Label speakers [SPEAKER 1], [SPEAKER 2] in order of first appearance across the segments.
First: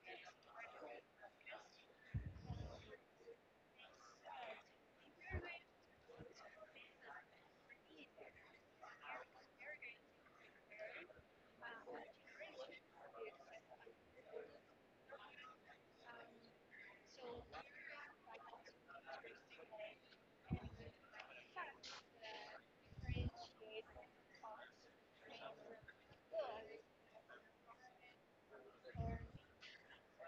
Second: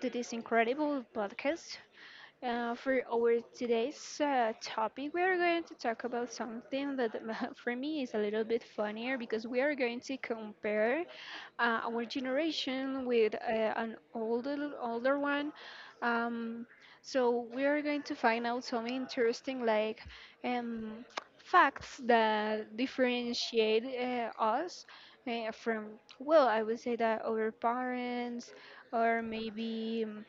[SPEAKER 1] to this incredible podcast. For our today's topic, we are going to talk about something that for me is a little bit funnier because we are going to compare our generation with an older one. Um, so we are going to find out some interesting like um, facts that differentiate us from well, I would say that our parents or maybe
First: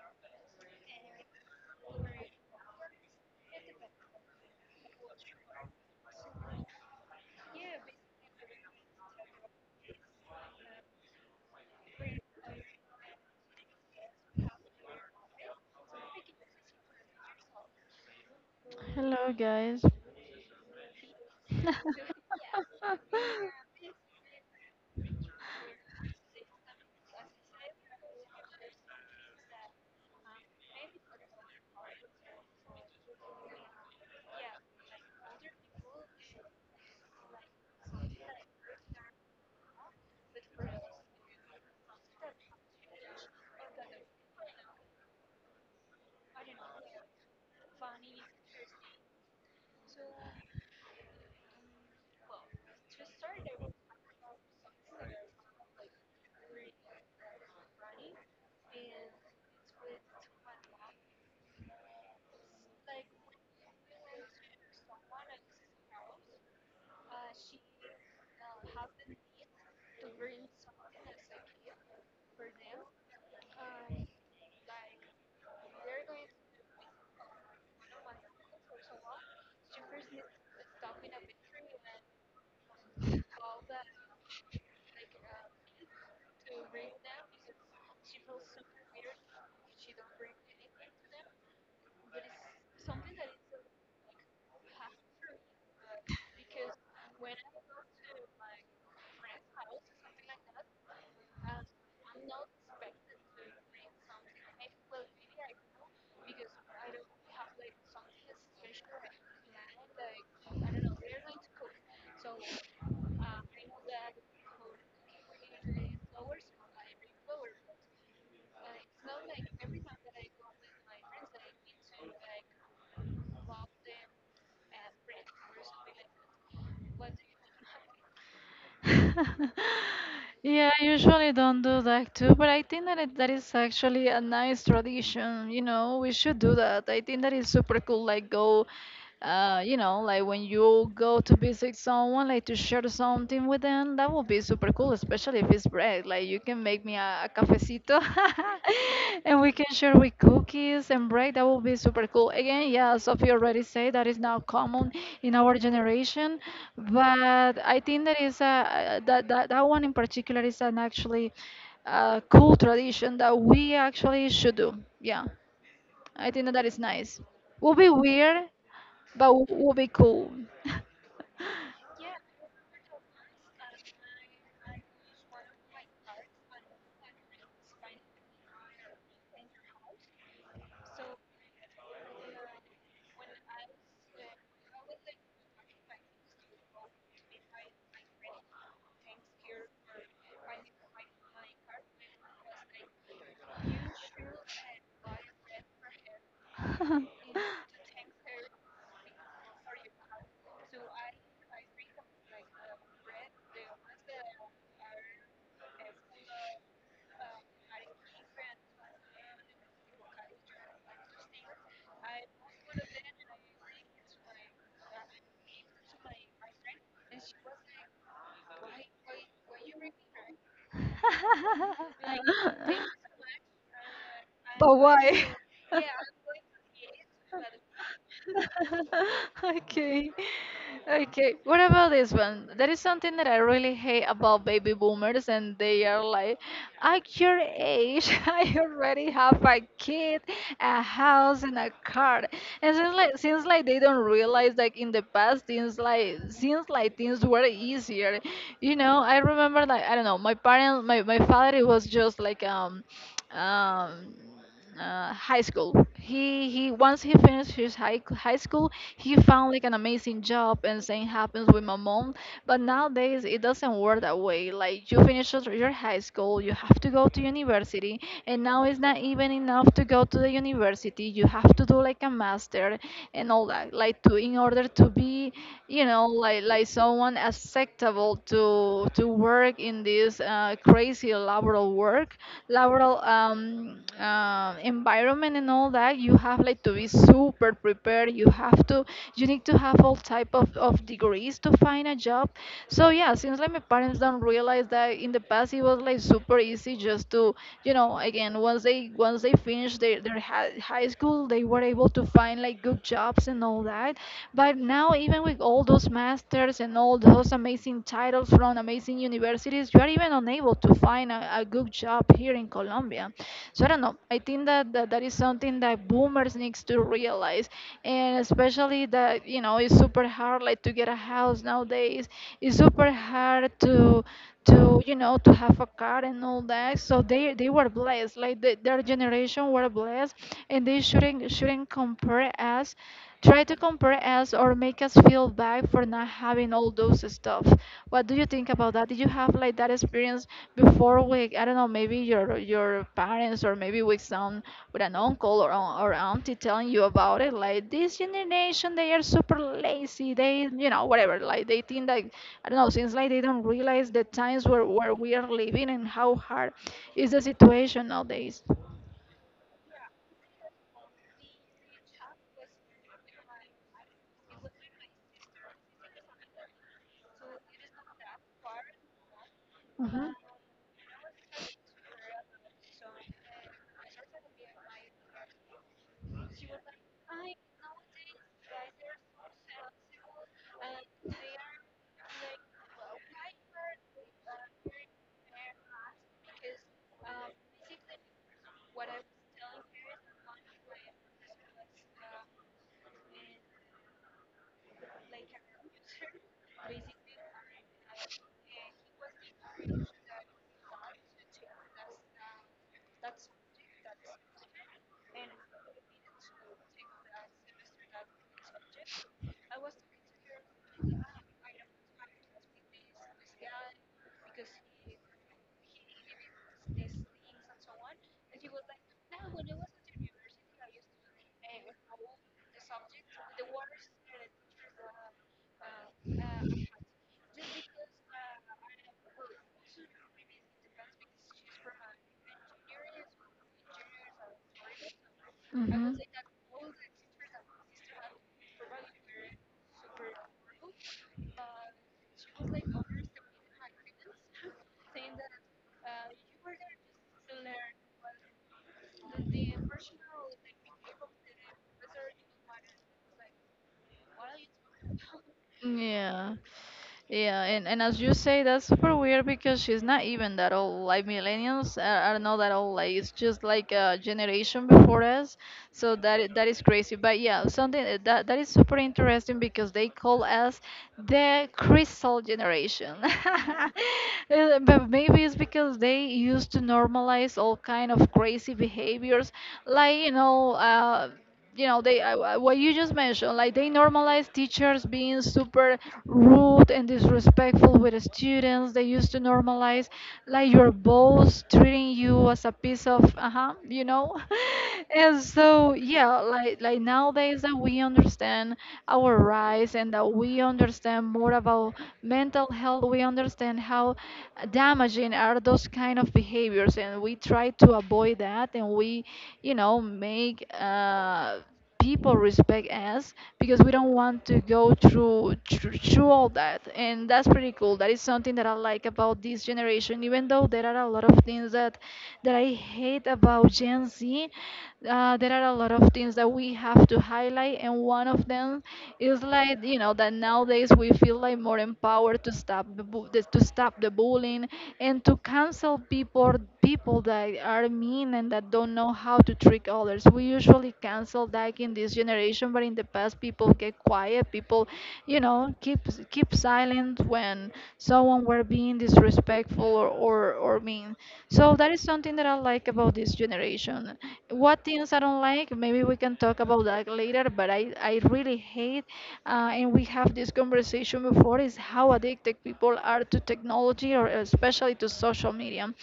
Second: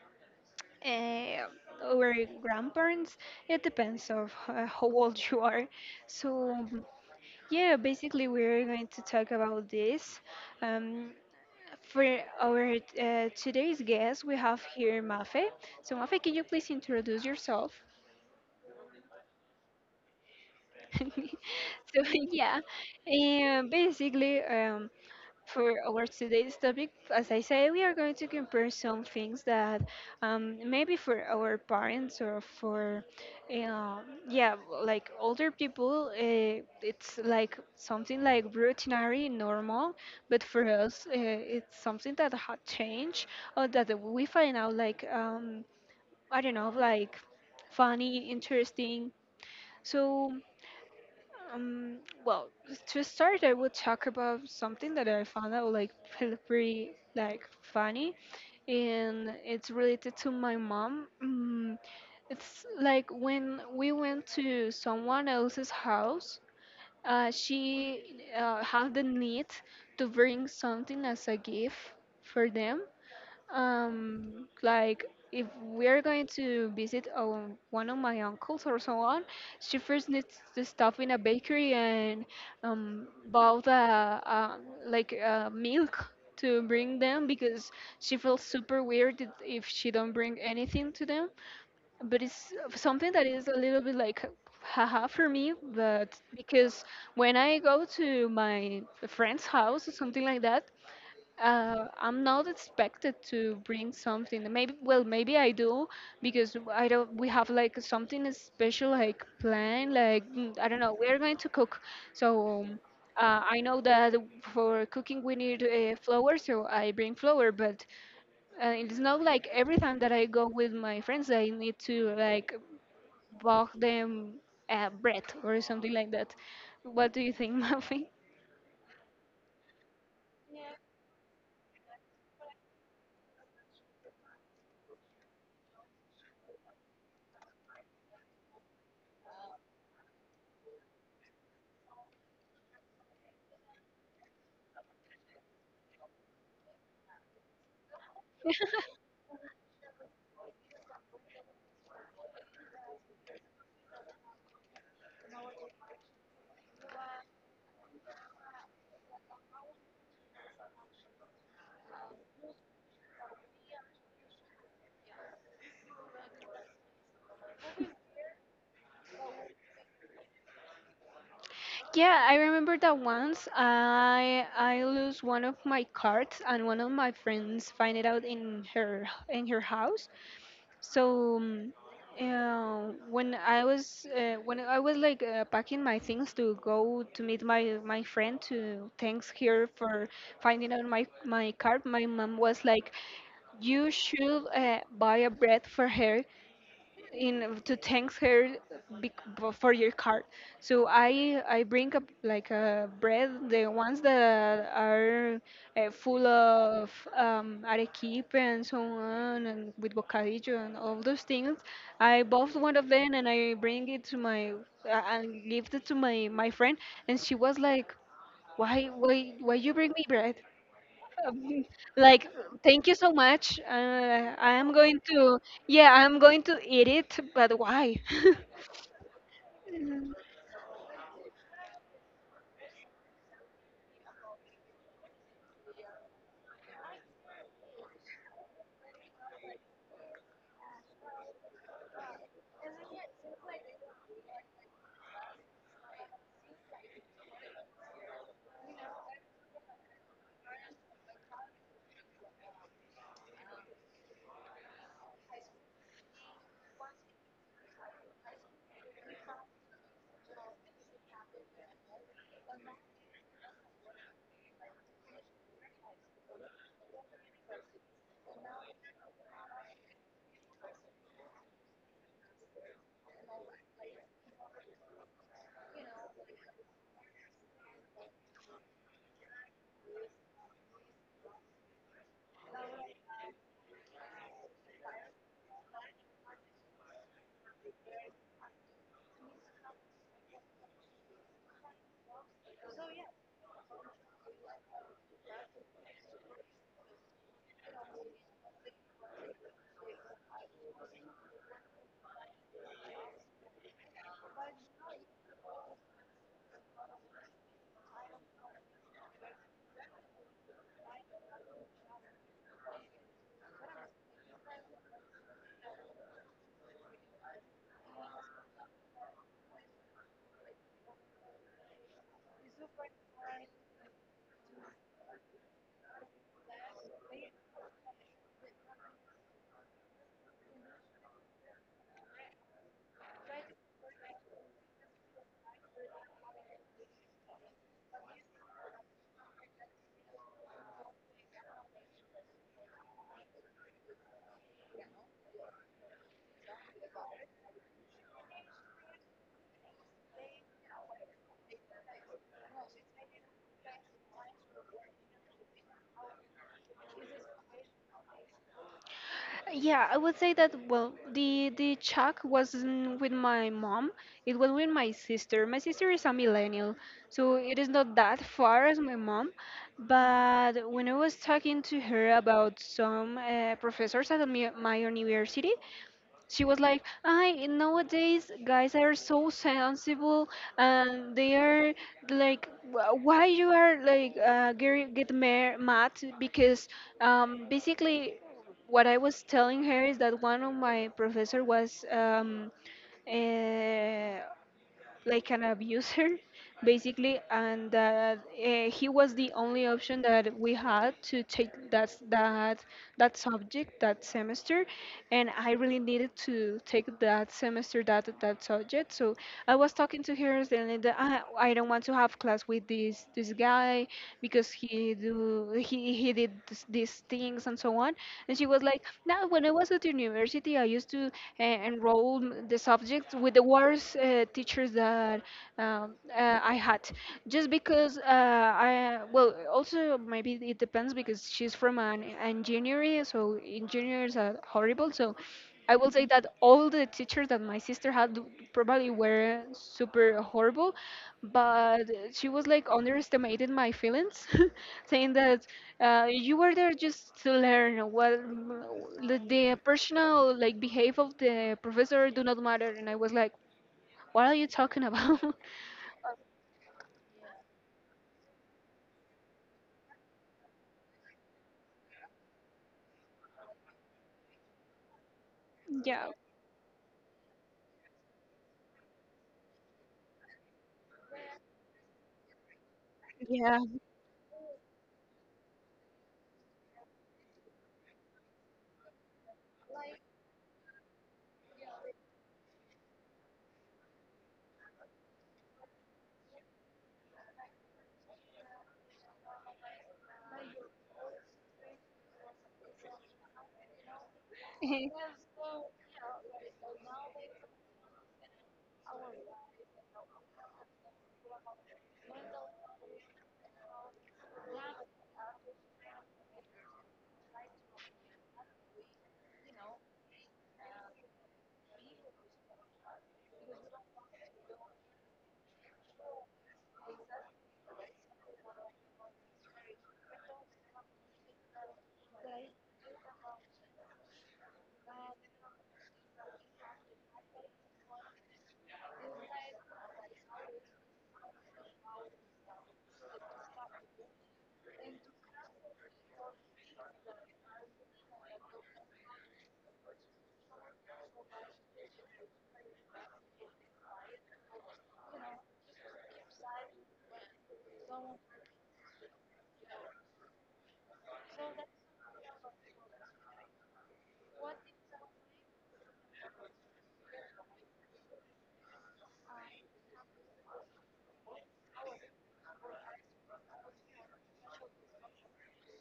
[SPEAKER 1] uh, our grandparents. It depends of how old you are. So yeah, basically we're going to talk about this. Um, for our today's guest, we have here Mafe. So, Mafe, can you please introduce yourself?
[SPEAKER 2] Hello, guys.
[SPEAKER 1] So, yeah, and basically, for our today's topic, as I say, we are going to compare some things that maybe for our parents or for, uh, yeah, like older people, it's like something like routinary, normal, but for us, it's something that had changed or that we find out like, I don't know, like funny, interesting. So um, well, to start, I will talk about something that I found out like pretty like funny, and it's related to my mom. It's like when we went to someone else's house, she had the need to bring something as a gift for them, like if we are going to visit one of my uncles or so on, she first needs to stop in a bakery and buy the like milk to bring them because she feels super weird if she don't bring anything to them. But it's something that is a little bit like haha for me, but because when I go to my friend's house or something like that, I'm not expected to bring something. Maybe, well, maybe I do because I don't. We have like something special, like plan, like I don't know. We're going to cook, so I know that for cooking we need flour, so I bring flour. But it's not like every time that I go with my friends, I need to like bake them bread or something like that. What do you think, Mafi?
[SPEAKER 2] Yeah, I usually don't do that too, but I think that that is actually a nice tradition. You know, we should do that. I think that is super cool. Like go, you know, like when you go to visit someone, like to share something with them, that would be super cool, especially if it's bread. Like you can make me a and we can share with cookies and bread. That would be super cool. Again, yeah, Sophie already said that is now common in our generation, but I think that is that one in particular is an actually cool tradition that we actually should do. Yeah, I think that that is nice. Will be weird, but will be cool.
[SPEAKER 1] Yeah, I remember that once I lose one of my cards and one of my friends find it out in her house. So when I was when I was like packing my things to go to meet my friend to thanks her for finding out my card, my mom was like, "You should buy a bread for her in to thank her for your card." So I bring up like a bread, the ones that are full of arequipe and so on, and with bocadillo and all those things. I bought one of them and I bring it to my and give it to my my friend, and she was like, "Why why you bring me bread?" um, like, thank you so much, I am
[SPEAKER 2] But
[SPEAKER 1] going
[SPEAKER 2] why?
[SPEAKER 1] to yeah I'm going to eat it, but why?
[SPEAKER 2] Okay.
[SPEAKER 1] Mm,
[SPEAKER 2] Okay. What about this one? That is something that I really hate about baby boomers, and they are like, at your age, I already have a kid, a house, and a car. And since like they don't realize like in the past, things like since like things were easier. You know, I remember like I don't know, my parents, my father, he was just like um high school. He once he finished his high school, he found like an amazing job, and same happens with my mom. But nowadays it doesn't work that way. Like you finish your high school, you have to go to university, and now it's not even enough to go to the university. You have to do like a master and all that, like to in order to be, you know, like someone acceptable to work in this crazy laboral environment, and all that, you have like to be super prepared. You need to have all type of degrees to find a job. So yeah, since like my parents don't realize that in the past it was like super easy, just to, again, once they finished their high school, they were able to find like good jobs and all that. But now, even with all those masters and all those amazing titles from amazing universities, you are even unable to find a good job here in Colombia. So I don't know. I think that, that is something that boomers needs to realize, and especially that, you know, it's super hard like to get a house nowadays. It's super hard to, you know, to have a car and all that. So they were blessed, like their generation were blessed, and they shouldn't compare us try to compare us or make us feel bad for not having all those stuff. What do you think about that? Did you have like that experience before? We I don't know, maybe your parents or maybe with some, with an uncle or auntie telling you about it, like this generation, they are super lazy. They, you know, whatever, like they think that, I don't know, since like they don't realize the times where we are living and how hard is the situation nowadays.
[SPEAKER 1] yeah, I would say that well the chuck wasn't with my mom, it was with my sister. My sister is a millennial, so it is not that far as my mom.
[SPEAKER 2] Mhm.
[SPEAKER 1] But when I was talking to her about some professors at the my university, she was like, I "nowadays guys are so sensible and they are like, " Why you are like mad?" Because basically what I was telling her is that one of my professor was uh, like an abuser basically, and that he was the only option that we had to take that subject that semester. And I really needed to take that semester that subject. So I was talking to her saying that I don't want to have class with this guy because he do he did this, these things and so on. And she was like, "No, when I was at university, I used to enroll the subjects with the worst teachers that I had, just because I well, also maybe it depends because she's from an engineering, so engineers are horrible. So I will say that all the teachers that my sister had probably were super horrible, but she was like underestimating my feelings, saying that you were there just to learn what, the personal like behavior of the professor do not matter. And I was like, what are you talking about?
[SPEAKER 2] What? Yeah. Yeah, and as you say, that's super weird because she's not even that old. Like millennials are not that old. Like it's just like a generation before us. So
[SPEAKER 1] Yeah,
[SPEAKER 2] that is crazy. But yeah, something that is super interesting because they call us the crystal generation.
[SPEAKER 1] yeah.
[SPEAKER 2] But maybe it's because they used to normalize all kind of crazy behaviors, like, you know. You know they What you just mentioned, like they normalize teachers being super rude and disrespectful with the students. They used to normalize like your boss treating you as a piece of uh-huh, you know. And so yeah, like nowadays that we understand our rights, and that we understand more about mental health, we understand how damaging are those kind of behaviors, and we try to avoid that, and we, you know, make people respect us because we don't want to go through all that. And that's pretty cool. That is something that I like about this generation. Even though there are a lot of things that I hate about Gen Z, there are a lot of things that we have to highlight, and one of them is, like, you know, that nowadays we feel like more empowered to stop the bullying, and to cancel people, that are mean and that don't know how to trick others. We usually cancel that in this generation, but in the past people get quiet, people, you know, keep silent when someone were being disrespectful, or mean. So that is something that I like about this generation. What things I don't like, maybe we can talk about that later, but I really hate, and we have this conversation before, is how addicted people are to technology, or especially to social media,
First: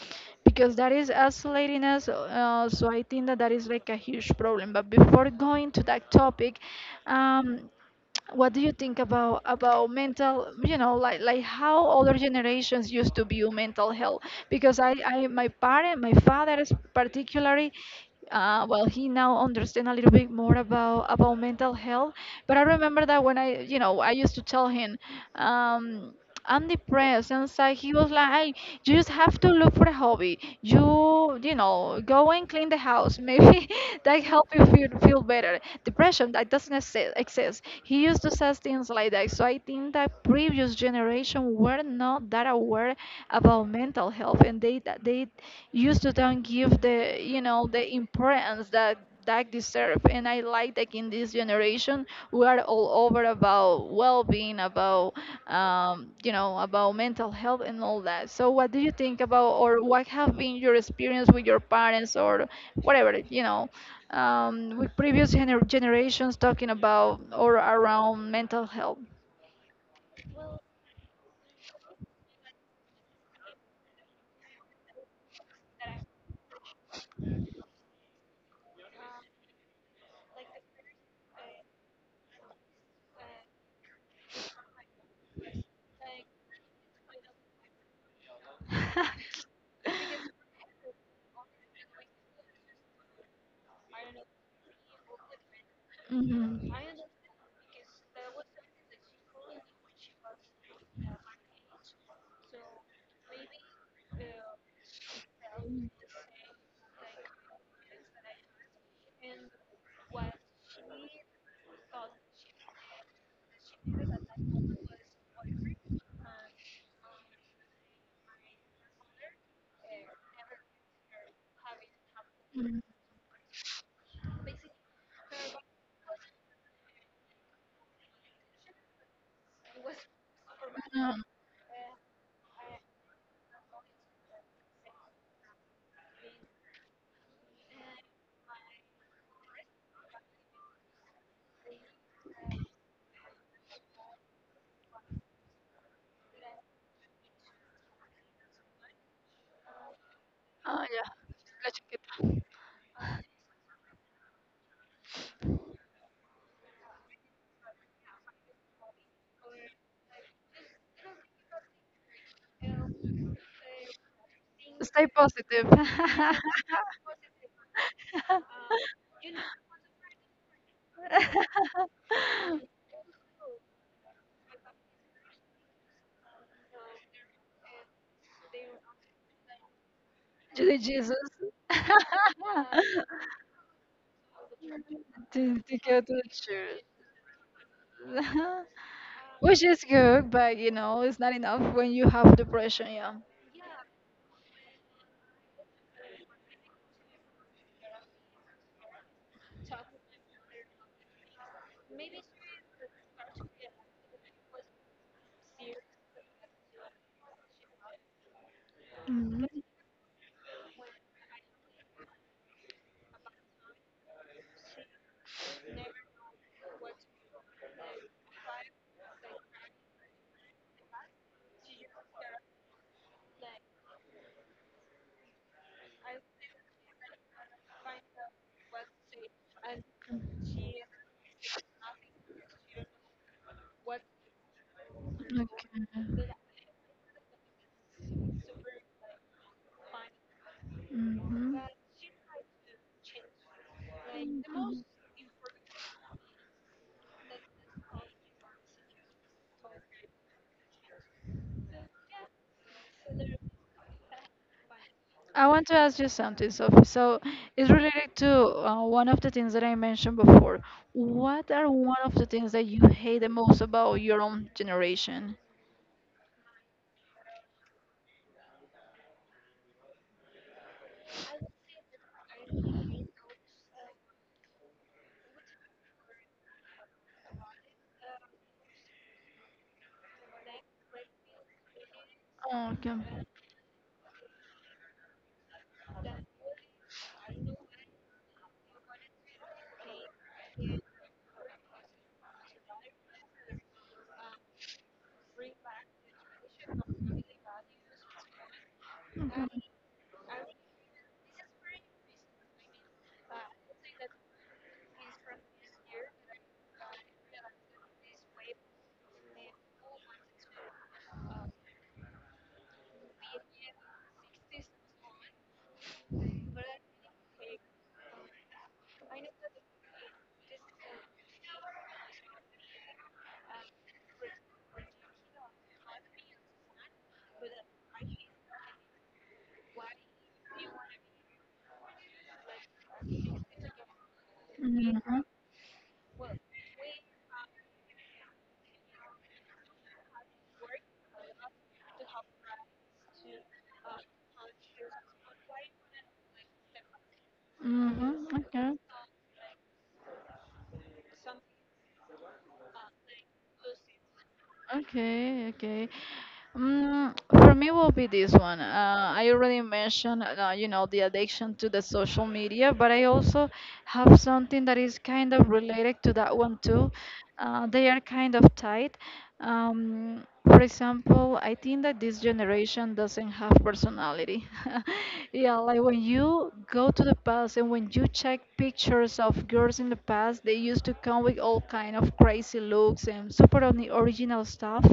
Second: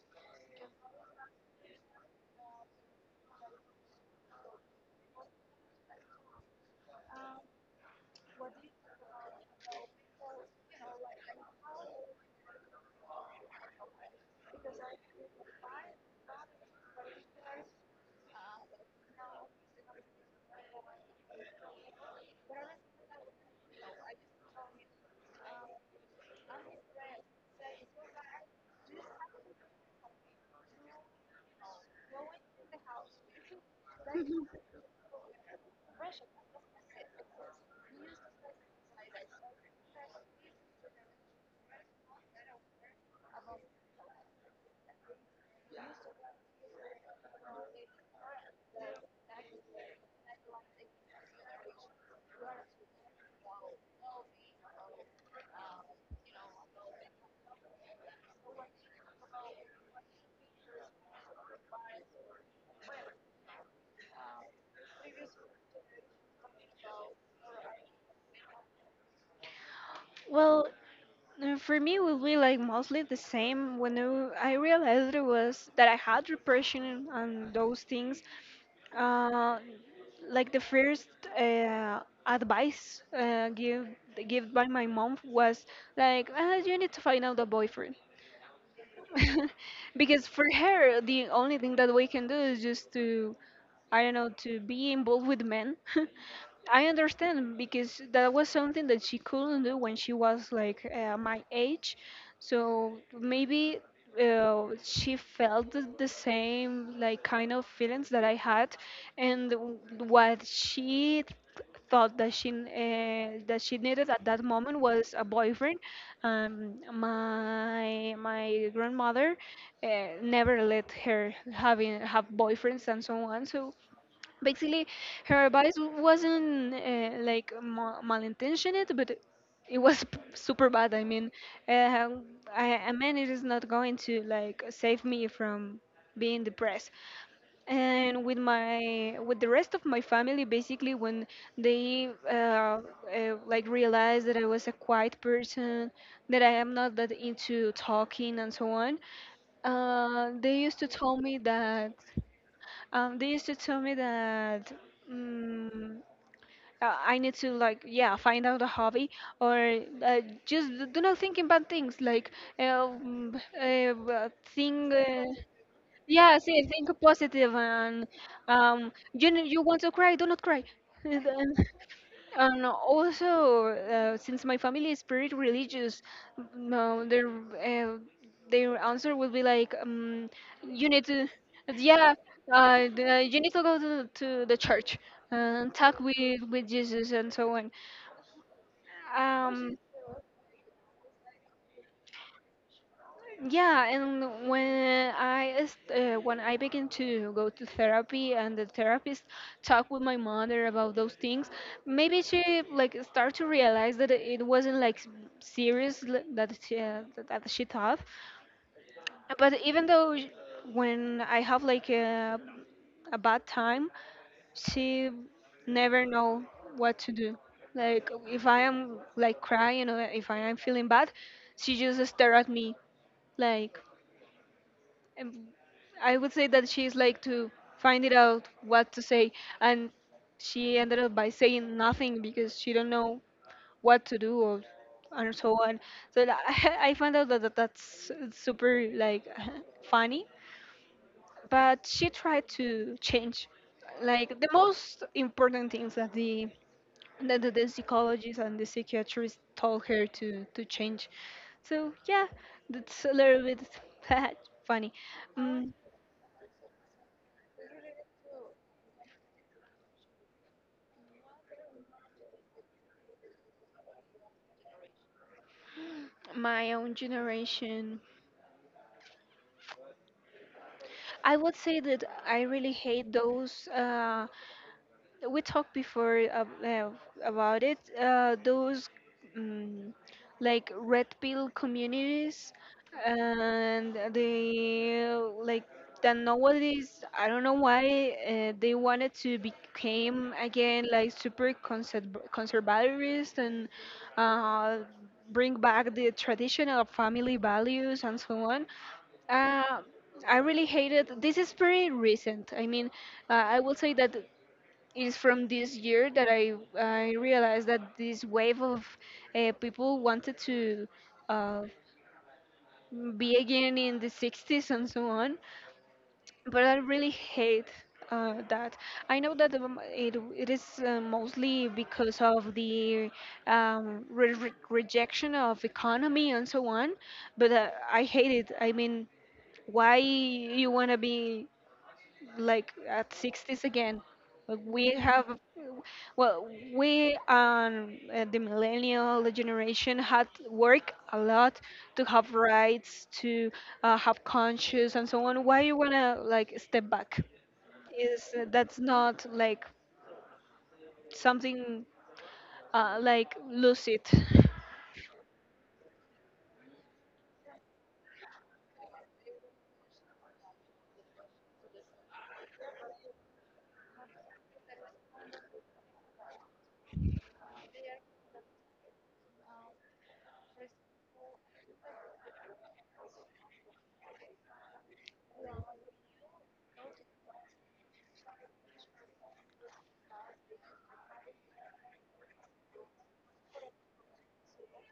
[SPEAKER 2] because that is isolating us. So I think that is like a huge problem. But before going to that topic, um, what do you think about mental, you know, like how older generations used to view mental health? Because I my father is particularly, well, he now understand a little bit more about mental health. But I remember that when I you know I used to tell him, um I'm depressed. And it's like he was like, "Hey, you just have to look for a hobby. You go and clean the house. Maybe that help you feel better. Depression that doesn't exist. He used to say things like that. So I think that previous generation were not that aware about mental health, and they used to don't give the you know the importance that deserve. And I like that in this generation we are all over about well-being, about mental health and all that. So, what do you think about, or what have been your experience with your parents or whatever, with previous generations talking about or around mental health?
[SPEAKER 1] Well, for me, it will be like mostly the same. When I realized it was that I had repression on those things, uh, like the first advice given by my mom was like, ah, you need to find out a boyfriend. Because for her the only thing that we can do is just to I don't know, to be involved with men.
[SPEAKER 2] Mhm.
[SPEAKER 1] I understand because that was something that she couldn't do when she was like my age. So maybe she felt the same like kind of feelings that I had. and w- what she thought that she needed at that moment was a boyfriend. My grandmother never let her having have
[SPEAKER 2] Mm.
[SPEAKER 1] boyfriends and so on. So basically, her advice wasn't malintentioned, but it was super bad. I mean, uh, I, a man is not going to like save me from being depressed. And with my with the rest of my family, basically, when they like realized that I was a quiet person, that I am not that into talking and so on, uh, they used
[SPEAKER 2] Oh,
[SPEAKER 1] to
[SPEAKER 2] yeah.
[SPEAKER 1] tell me
[SPEAKER 2] Gotcha,
[SPEAKER 1] that
[SPEAKER 2] people.
[SPEAKER 1] they used to tell me that. Mm I need to like yeah find out a hobby or just do not think in bad things like uh, mm, uh, uh, thing.
[SPEAKER 2] Stay positive.
[SPEAKER 1] Yeah, see, think positive and you know, you want to cry, do not cry. And and also, since my family is pretty religious, no, their answer will be like,
[SPEAKER 2] To the
[SPEAKER 1] you need
[SPEAKER 2] Jesus.
[SPEAKER 1] to, yeah, you need to go to the church
[SPEAKER 2] to,
[SPEAKER 1] and
[SPEAKER 2] to
[SPEAKER 1] talk
[SPEAKER 2] go to the
[SPEAKER 1] with
[SPEAKER 2] church.
[SPEAKER 1] Jesus and so on.
[SPEAKER 2] Which
[SPEAKER 1] Um,
[SPEAKER 2] is good, but, you know, it's not enough when you have depression, yeah.
[SPEAKER 1] Yeah, and when when I began to go to therapy and the therapist talked with my mother about those things, maybe she like started to realize that it wasn't like serious that she thought.
[SPEAKER 2] Mhm.
[SPEAKER 1] But even though when I have like a bad time, she never know what to do. Like if I am like crying or if I am feeling bad, she just stare at me like. Um, I would say that she's like to find it out what to say, and she ended up by saying nothing because she don't know what to do or and so on. So
[SPEAKER 2] Okay.
[SPEAKER 1] I found out that that's super like funny,
[SPEAKER 2] Mhm. Mhm.
[SPEAKER 1] but she tried to change. Like the most important things that the psychologist and the psychiatrist told her to change. So yeah, that's a little bit funny.
[SPEAKER 2] I want
[SPEAKER 1] Mm.
[SPEAKER 2] to ask you something, Sophie. So it's related to one of the things that I mentioned before. What are one of the things that you hate the most about your own generation?
[SPEAKER 1] My own generation. I would say that I really hate those. We talked before about it. Those um, like red pill communities
[SPEAKER 2] Oh, okay.
[SPEAKER 1] and the like, that nowadays I don't know why they wanted to become again like super conservativist and uh, bring back the traditional family values and so on.
[SPEAKER 2] Okay.
[SPEAKER 1] uh, I really hated. This is pretty recent. I mean, I will say that it is from this year that I realized that this wave of people wanted to uh, be again in the 60s and so on, but I really hate that. I know that it it is mostly because of the rejection of economy and so on, but I hate it. I mean, why you wanna be like at 60s again. Like, we
[SPEAKER 2] Mm-hmm.
[SPEAKER 1] have, well, we and the millennial generation had work a lot to have rights, to have conscience, and so on. Why you wanna like step back?
[SPEAKER 2] Mm-hmm.
[SPEAKER 1] Is
[SPEAKER 2] Okay.
[SPEAKER 1] that's not like something like lose it?
[SPEAKER 2] Okay, okay. Mm, for me will be this one. I already mentioned, the addiction to the social media, but I also have something that is kind of related to that one too. They are kind of tied. For example, I think that this generation doesn't have personality. Yeah, like when you go to the past and when you check pictures of girls in the past, they used to come with all kind of crazy looks and super on the original stuff.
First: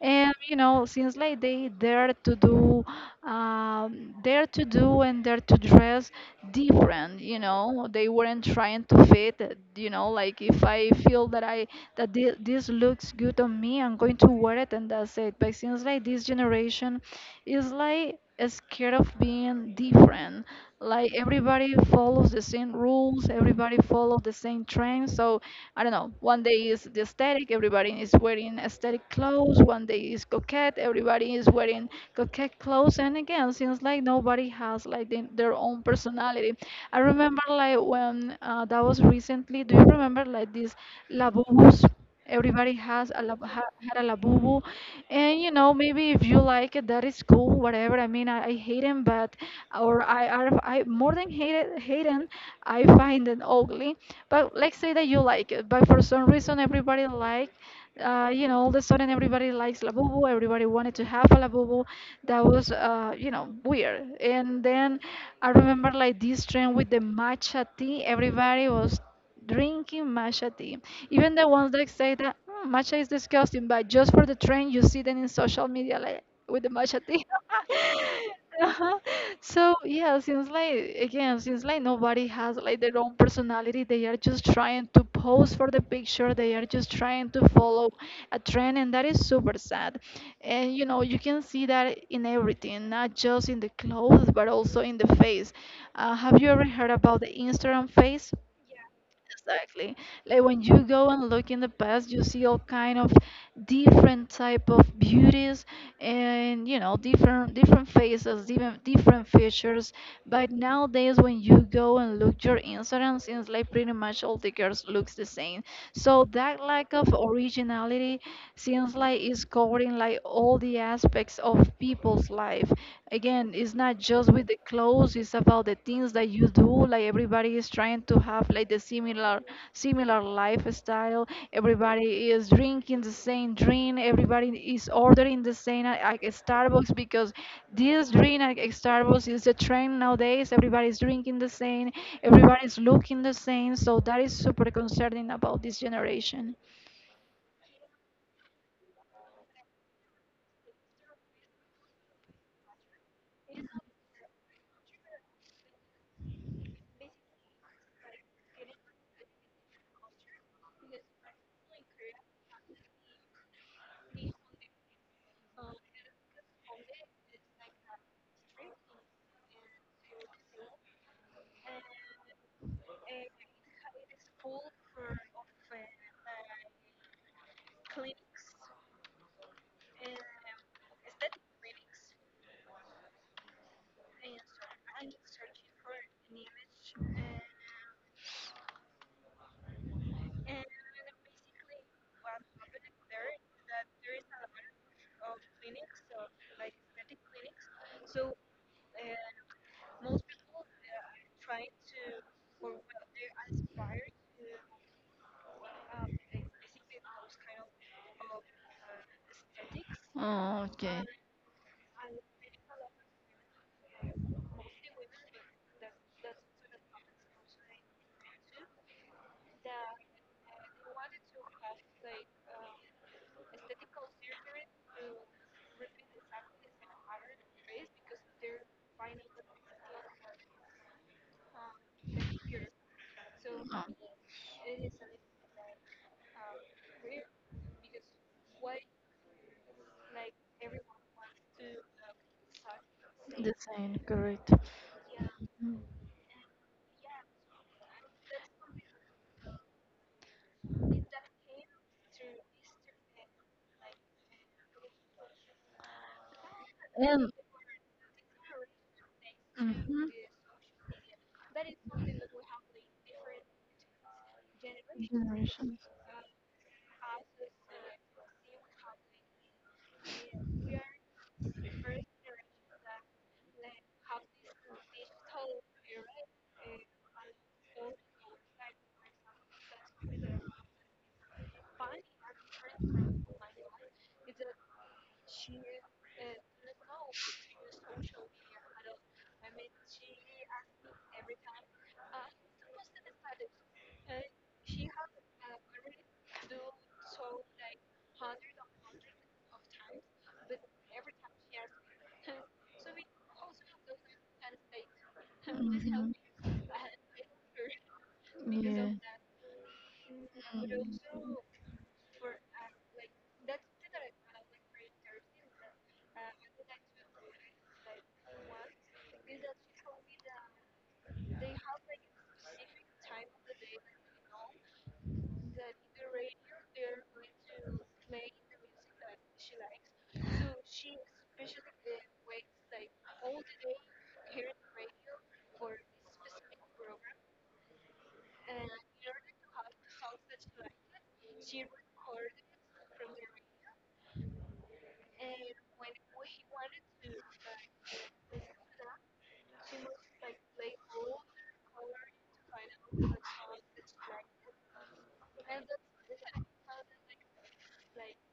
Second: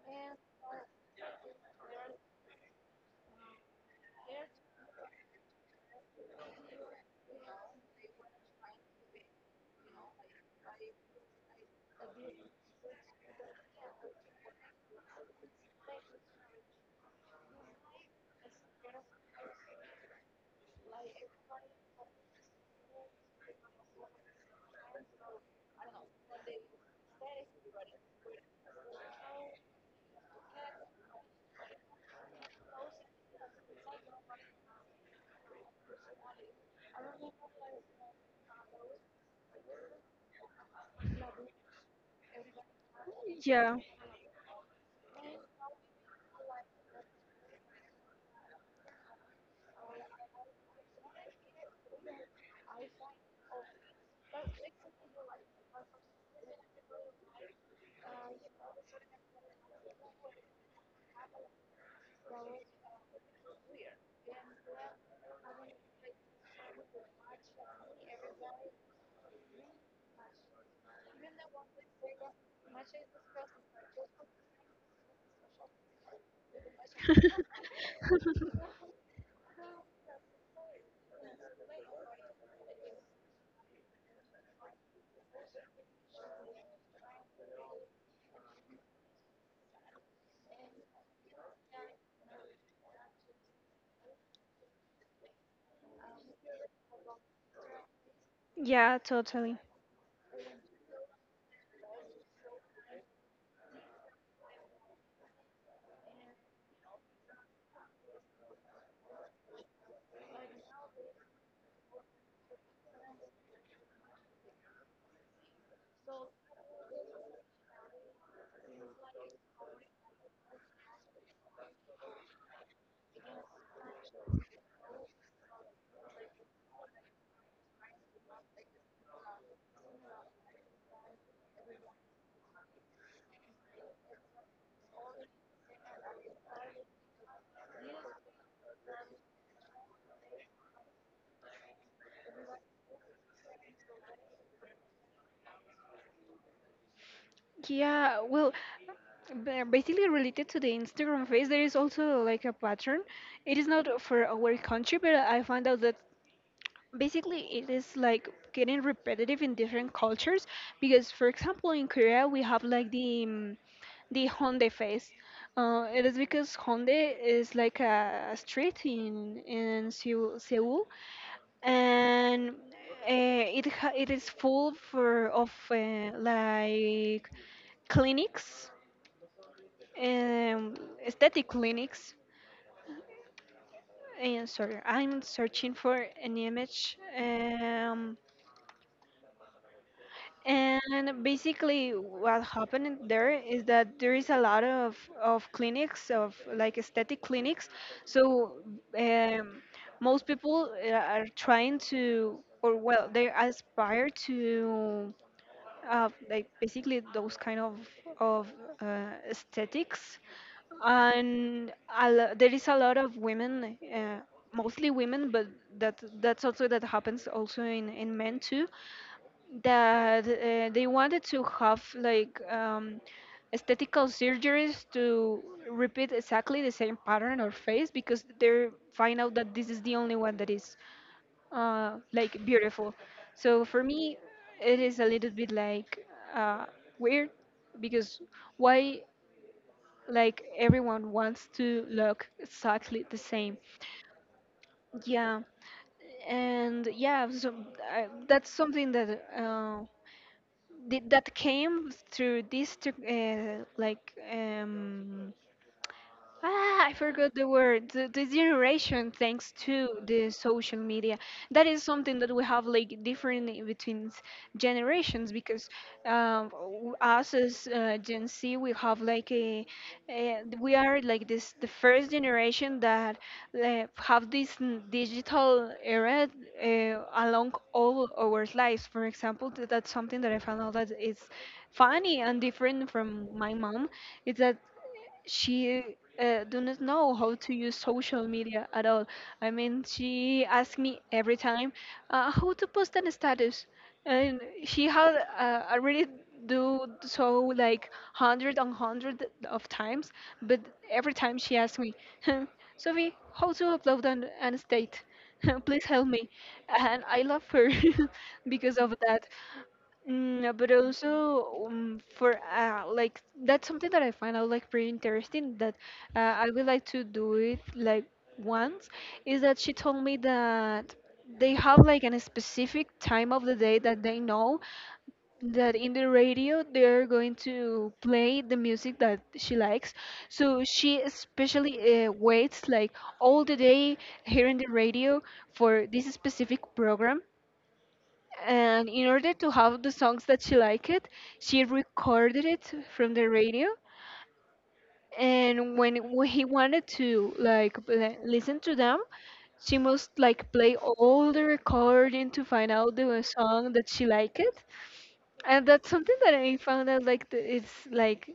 [SPEAKER 2] And you know, since like they dare to do and dare to dress different. You know, they weren't trying to fit. You know, like if I feel that this looks good on me, I'm going to wear it and that's it. But it seems like this generation is like scared of being different. Like everybody follows the same rules, everybody follows the same trend. So I don't know. One day is the aesthetic, everybody is wearing aesthetic clothes. One day is coquette, everybody is wearing coquette clothes. And again, seems like nobody has like their own personality society. I remember like when that was recently. Do you remember like these labubus? Everybody has a lab, ha,
[SPEAKER 1] Yeah,
[SPEAKER 2] had a labubu, and you know maybe if you like it, that is cool. Whatever. I mean, I hate him, but or I more than hate him. I find it ugly. But let's say that you like it, but for some reason everybody like you know, all of a sudden everybody likes Labubu. Everybody wanted to have a Labubu. That was weird. And then I remember like this trend with the matcha tea. Everybody was drinking matcha tea. Even the ones that say that, "Mm, matcha is disgusting," but just for the trend, you see them in social media like with the matcha tea. Uh-huh. So yeah, since like nobody has like their own personality, they are just trying to pose for the picture. They are just trying to follow a trend, and that is super sad. And you can see that in everything, not just in the clothes, but also in the face. Have you ever heard about the Instagram face?
[SPEAKER 1] yeah, totally.
[SPEAKER 2] Exactly. Like when you go and look in the past, you see all kind of different type of beauties, and different faces, different features. But nowadays, when you go and look your Instagram, since like pretty much all the girls looks the same. So that lack of originality, since like it's covering like all the aspects of people's life, again, it's not just with the clothes, it's about the things that you do. Like everybody is trying to have like the similar lifestyle. Everybody is drinking the same drink. Everybody is ordering the same at Starbucks, because this drink at Starbucks is a trend nowadays. Everybody's drinking the same. Everybody's looking the same. So that is super concerning about this generation.
[SPEAKER 1] Yeah, well, basically related to the Instagram face, there is also like a pattern. It is not for our country, but I found out that basically it is like getting repetitive in different cultures. Because, for example, in Korea we have like the Honda face. It is because Honda is like a street in Seoul, Seoul, and it is full for of like clinics, um, aesthetic clinics. And sorry, I'm searching for an image. And basically, what happened there is that there is a lot of clinics, of like aesthetic clinics. So um, most people are trying to, or well, they aspire to like basically those kind of aesthetics.
[SPEAKER 2] Oh.
[SPEAKER 1] And there is a lot of women, mostly women, but that's also
[SPEAKER 2] Oh.
[SPEAKER 1] that happens also in men too, that they wanted to have like aesthetical surgeries to repeat exactly the same pattern or face because they find out that this is the only one that is like beautiful. So for me, it is a little bit like uh, weird, because why like everyone wants to look exactly the
[SPEAKER 2] The
[SPEAKER 1] same.
[SPEAKER 2] same, correct.
[SPEAKER 1] Yeah,
[SPEAKER 2] Mm.
[SPEAKER 1] and yeah, so that's something that that came through this like ah, I forgot the word. The generation, thanks to the social media, that is something that we have like different generations, because us as Gen Z, we have like a we are like this the first generation that have this digital era along all our lives. For example, that's something that I found out that is funny and different from my mom. Is that she do not know how to use social media at all. I mean, she asked me every time how to post an status, and she had already do so like hundred and hundred of times. But every time she asked me, "Hmm, Sophie, how to upload an state? Please help me. And I love her because of that. Mm, no, but also for like that's something that I find out like pretty interesting that I would like to do it like once, is that she told me that they have like a specific time of the day that they know that in the radio they're going to play the music that she likes, so she especially waits like all the day here in the radio for this specific program, and in order to have the songs that she liked, she recorded it from the radio. And when he wanted to like listen to them, she must like play all the recording to find out the song that she liked. And that's something that I found out like it's like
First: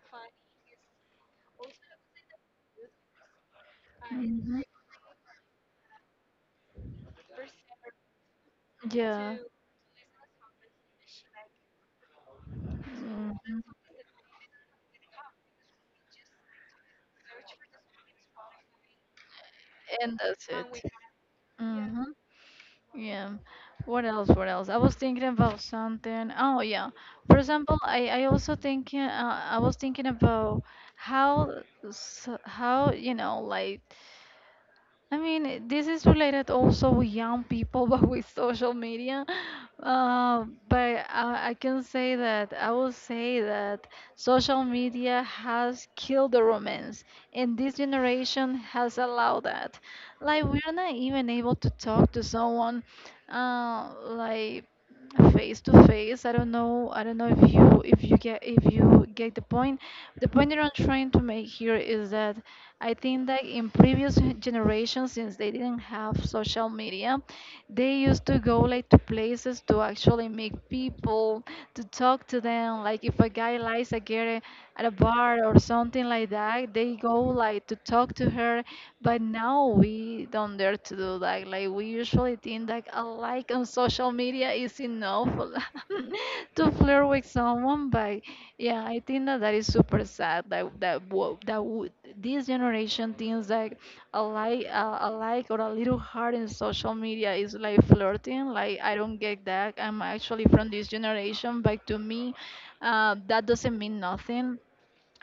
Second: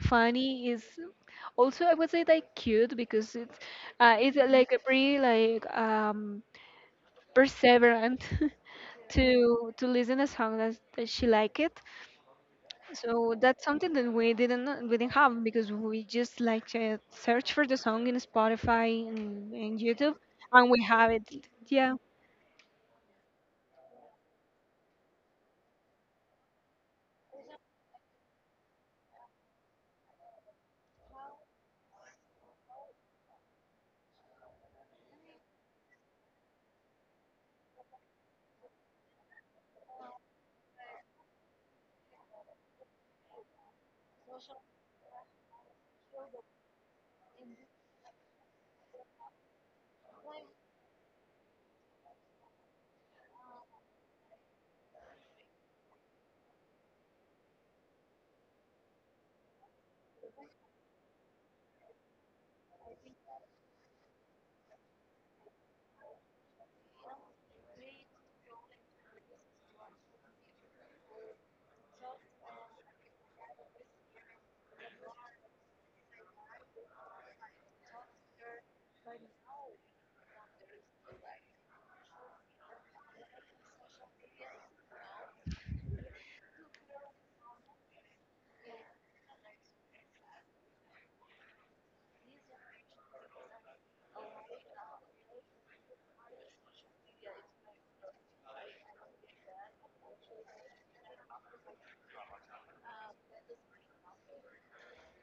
[SPEAKER 1] funny, is also I would say like cute, because it's like a pretty like perseverant
[SPEAKER 2] like
[SPEAKER 1] to listen a song that, that she liked it. So
[SPEAKER 2] Mhm.
[SPEAKER 1] that's something that we didn't have, because we just like to search for the song in Spotify and YouTube,
[SPEAKER 2] And that's when
[SPEAKER 1] and
[SPEAKER 2] we
[SPEAKER 1] we
[SPEAKER 2] it.
[SPEAKER 1] have it.
[SPEAKER 2] Yeah.
[SPEAKER 1] Yeah,
[SPEAKER 2] Hmm. Yeah. What else? What else? I was thinking about something. Oh yeah. For example, I was thinking about how how like I mean, this is related also with young people, but with social media. But I can say that I will say that social media has killed the romance, and this generation has allowed that. Like, we're not even able to talk to someone, like face to face. I don't know, if you get the point. The point that I'm trying to make here is that I think that in previous generations, since they didn't have social media, they used to go like to places to actually meet people, to talk to them. Like if a guy likes a girl at a bar or something like that, they go like to talk to her. But now we don't dare to do that. Like we usually think that a like on social media is enough to flirt with someone. But yeah, I think that that is super sad. This generation thinks that a like or a little heart in social media is like flirting. Like I don't get that. I'm actually from this generation, but to me, that doesn't mean nothing,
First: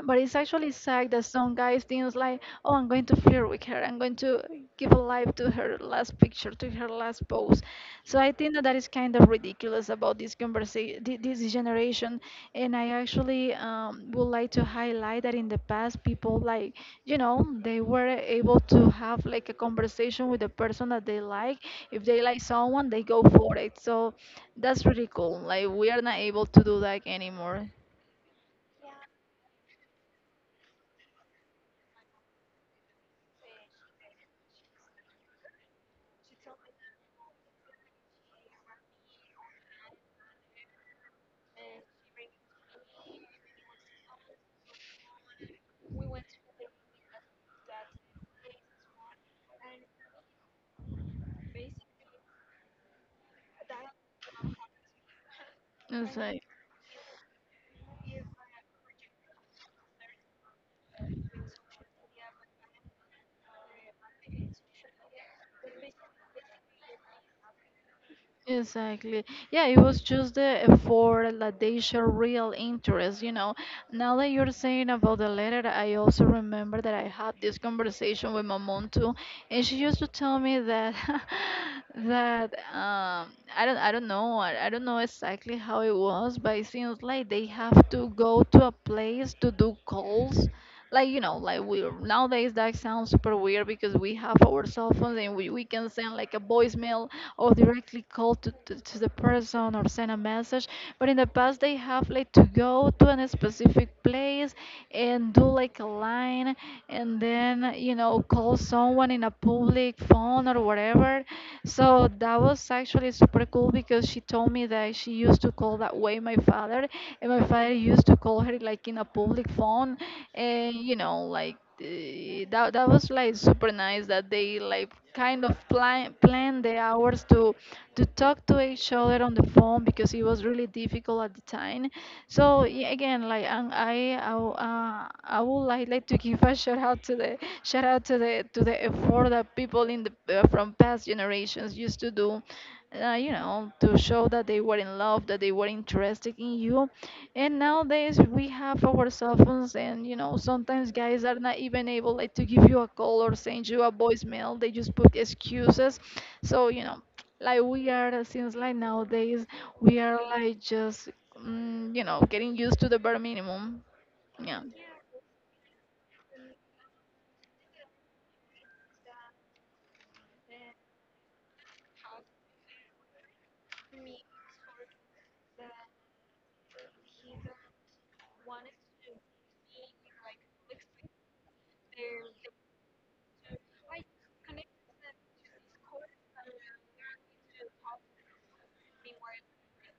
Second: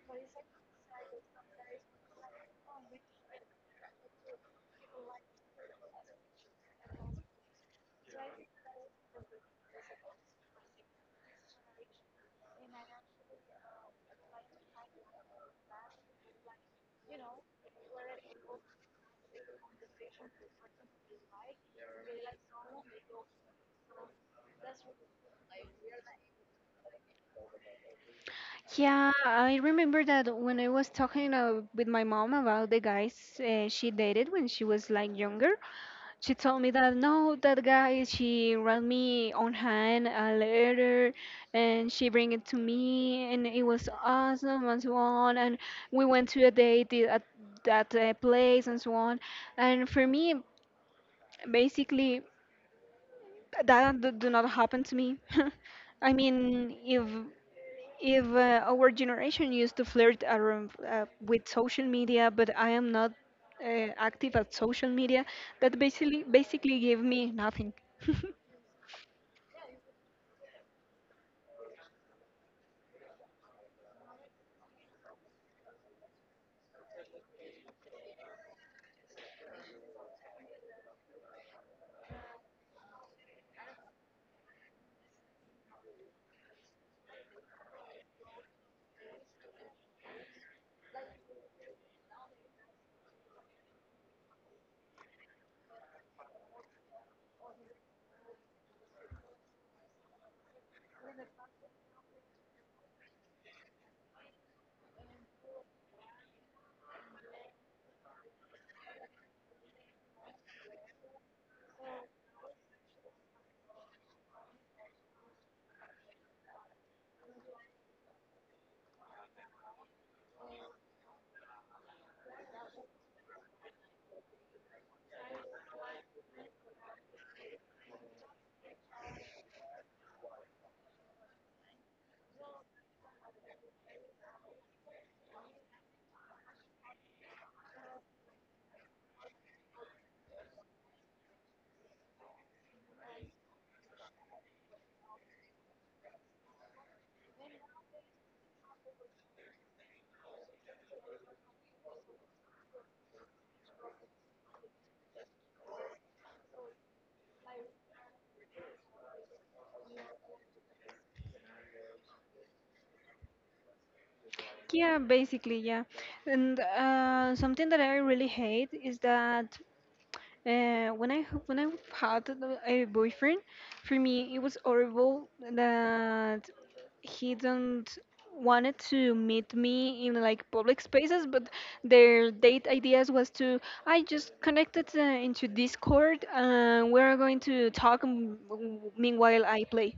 [SPEAKER 2] but it's actually sad that some guys think like, oh, I'm going to flirt with her. I'm going to give a life to her last picture, to her last pose. So I think that that is kind of ridiculous about this conversation, this generation. And I actually would like to highlight that in the past, people, like, they were able to have like a conversation with the person that they like. If they like someone, they go for it. So that's really cool. Like we are not able to do that anymore.
[SPEAKER 1] yeah. I remember that when I was talking with my mom about the guys she dated when she was like younger. She told me that no, that guy, she wrote me on hand a letter and she bring it to me and it was awesome and so on. And we went to a date at that place and so on. And for me, basically, that do not happen to me. I
[SPEAKER 2] It's
[SPEAKER 1] mean,
[SPEAKER 2] like.
[SPEAKER 1] if our generation used to flirt around with social media, but I am not active at social media, that basically gave me nothing.
[SPEAKER 2] Exactly. Yeah, it was just the effort that they show real interest. Now that you're saying about the letter, I also remember that I had this conversation with my mom too, and she used to tell me that that I don't know exactly how it was, but it seems like they have to go to a place to do calls. Like you know, like we nowadays, that sounds super weird because we have our cell phones, and we can send like a voicemail or directly call to the person, or send a message. But in the past, they have like to go to a specific place and do like a line, and then, call someone in a public phone or whatever. So that was actually super cool, because she told me that she used to call that way my father, and my father used to call her like in a public phone, and like that that was like super nice that they like kind of plan the hours to talk to each other on the phone, because it was really difficult at the time. So yeah, again, like, and I would like to give a shout out to the effort that people in the from past generations used to do, to show that they were in love, that they were interested in you. And nowadays we have our cell phones, and sometimes guys are not even able like to give you a call or send you a voicemail. They just put excuses. So, like we are, since like nowadays we are like just, getting used to the bare minimum. Yeah.
[SPEAKER 1] Yeah, basically, yeah. And something that I really hate is that, when I had a boyfriend, for me it was horrible that he don't wanted to meet me in like public spaces, but their date ideas was to, I just connected into Discord and we're going to talk meanwhile I play.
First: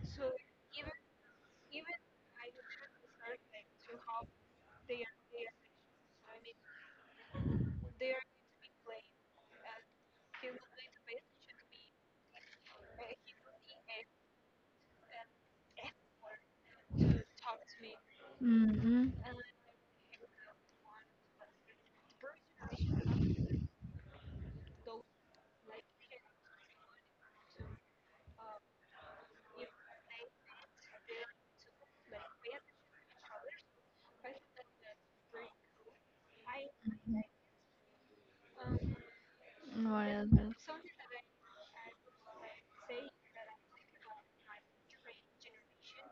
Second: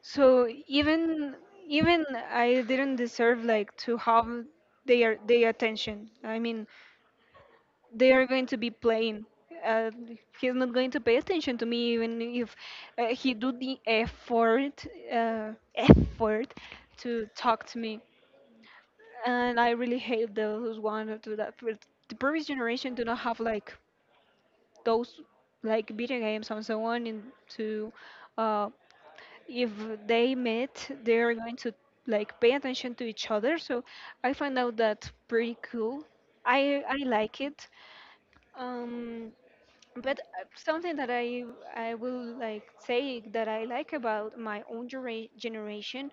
[SPEAKER 1] So even I didn't deserve like to have their attention. I mean, they are going to be playing. Uh, he's not going to pay attention to me, even if he do the effort, uh, effort to talk to me.
[SPEAKER 2] Mm-hmm.
[SPEAKER 1] And I really hate those one or two that. But the previous generation do not have like those like video games and so on. And to uh, if they met, they are going to like pay attention to each other. So I find out that pretty cool. I like it. Um,
[SPEAKER 2] What
[SPEAKER 1] but
[SPEAKER 2] else?
[SPEAKER 1] something that I will like say that I like about my own generation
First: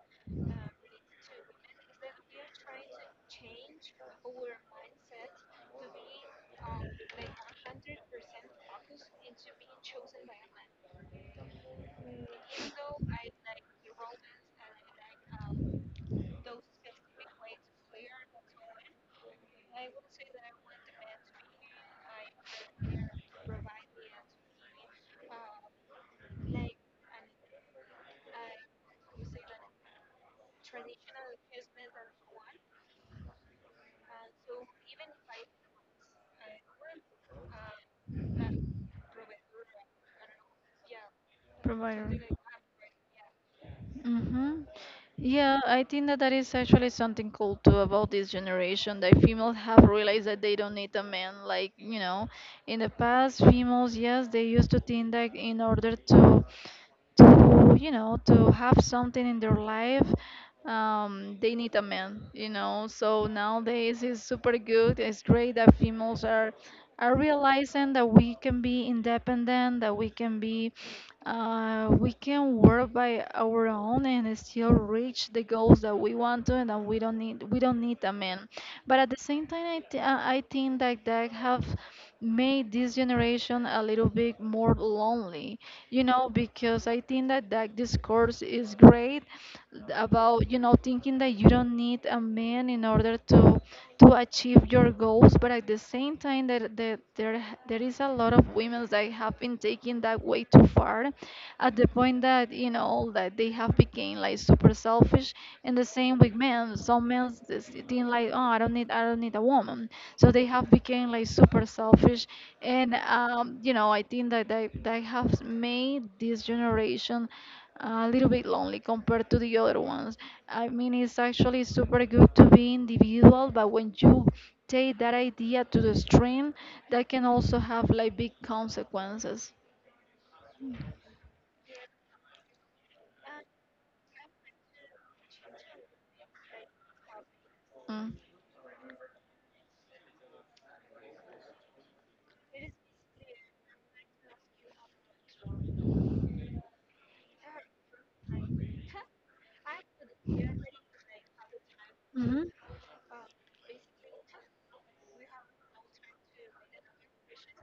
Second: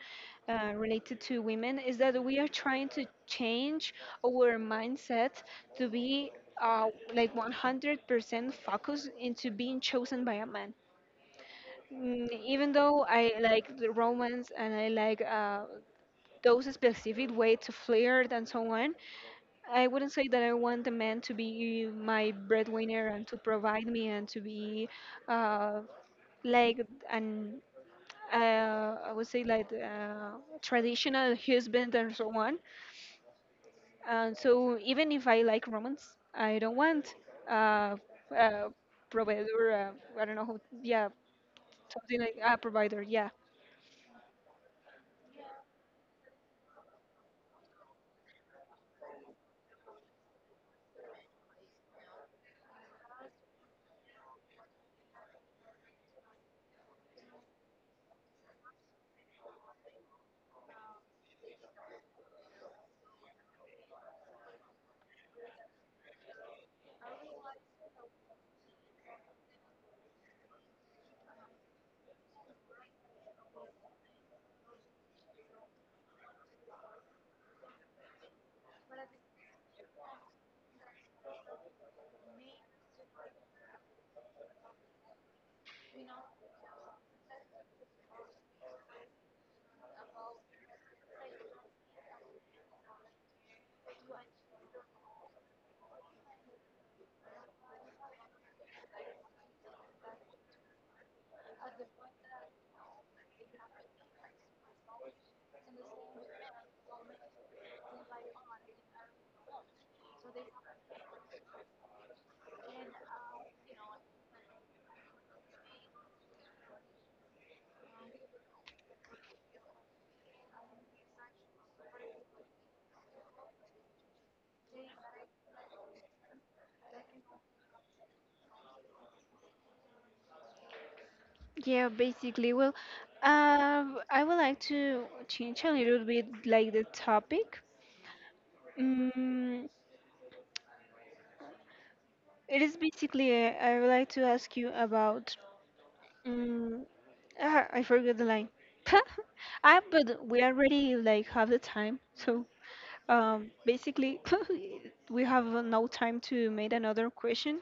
[SPEAKER 1] related to women is that we are trying to change our mindset to be uh, like 100% focused into being chosen by a man. Mm, even though I like the romance and I like those specific way to flirt and so on, I wouldn't say that I want a man to be my breadwinner and to provide me and to be uh, like an I would say like traditional husband and so on. And so even if I like romance, I don't want uh, uh, provider. I don't know who. Yeah, something
[SPEAKER 2] Provider.
[SPEAKER 1] like a provider. Yeah,
[SPEAKER 2] Mm-hmm. Yeah, I think that that is actually something cool too about this generation, that females have realized that they don't need a man. Like, in the past, females, yes, they used to think that in order to you know to have something in their life, they need a man, so nowadays it's super good, it's great that females are realizing that we can be independent, that we can be, we can work by our own and still reach the goals that we want to, and that we don't need a man. But at the same time, I think that that have made this generation a little bit more lonely, because I think that that discourse is great about, thinking that you don't need a man in order to achieve your goals, but at the same time, that there is a lot of women that have been taking that way too far, at the point that you know that they have become like super selfish. And the same with men. Some men just think like, oh, I don't need a woman, so they have become like super selfish. And I think that they have made this generation a little bit lonely compared to the other ones. I mean, it's actually super good to be individual, but when you take that idea to the extreme, that can also have like big consequences.
[SPEAKER 1] yeah, basically. Well, I would like to change a little bit like the topic.
[SPEAKER 2] Mm.
[SPEAKER 1] Mm, it is basically, I would like to ask you about. Mm, ah, I forgot the line. Ah, but we already like have the time, so basically we have no time to make another question.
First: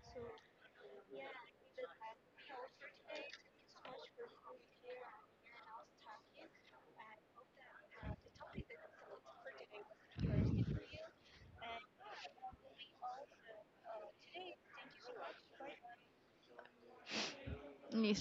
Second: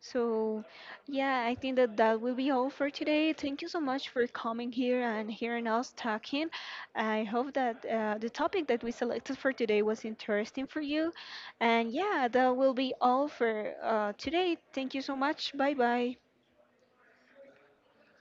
[SPEAKER 1] So, yeah, I think that that will be all for today. Thank you so much for coming here and hearing us talking. I hope that the topic that we selected for today was interesting for you. And yeah, that will be all for today. Thank you so much. Bye bye.
[SPEAKER 2] Mm-hmm.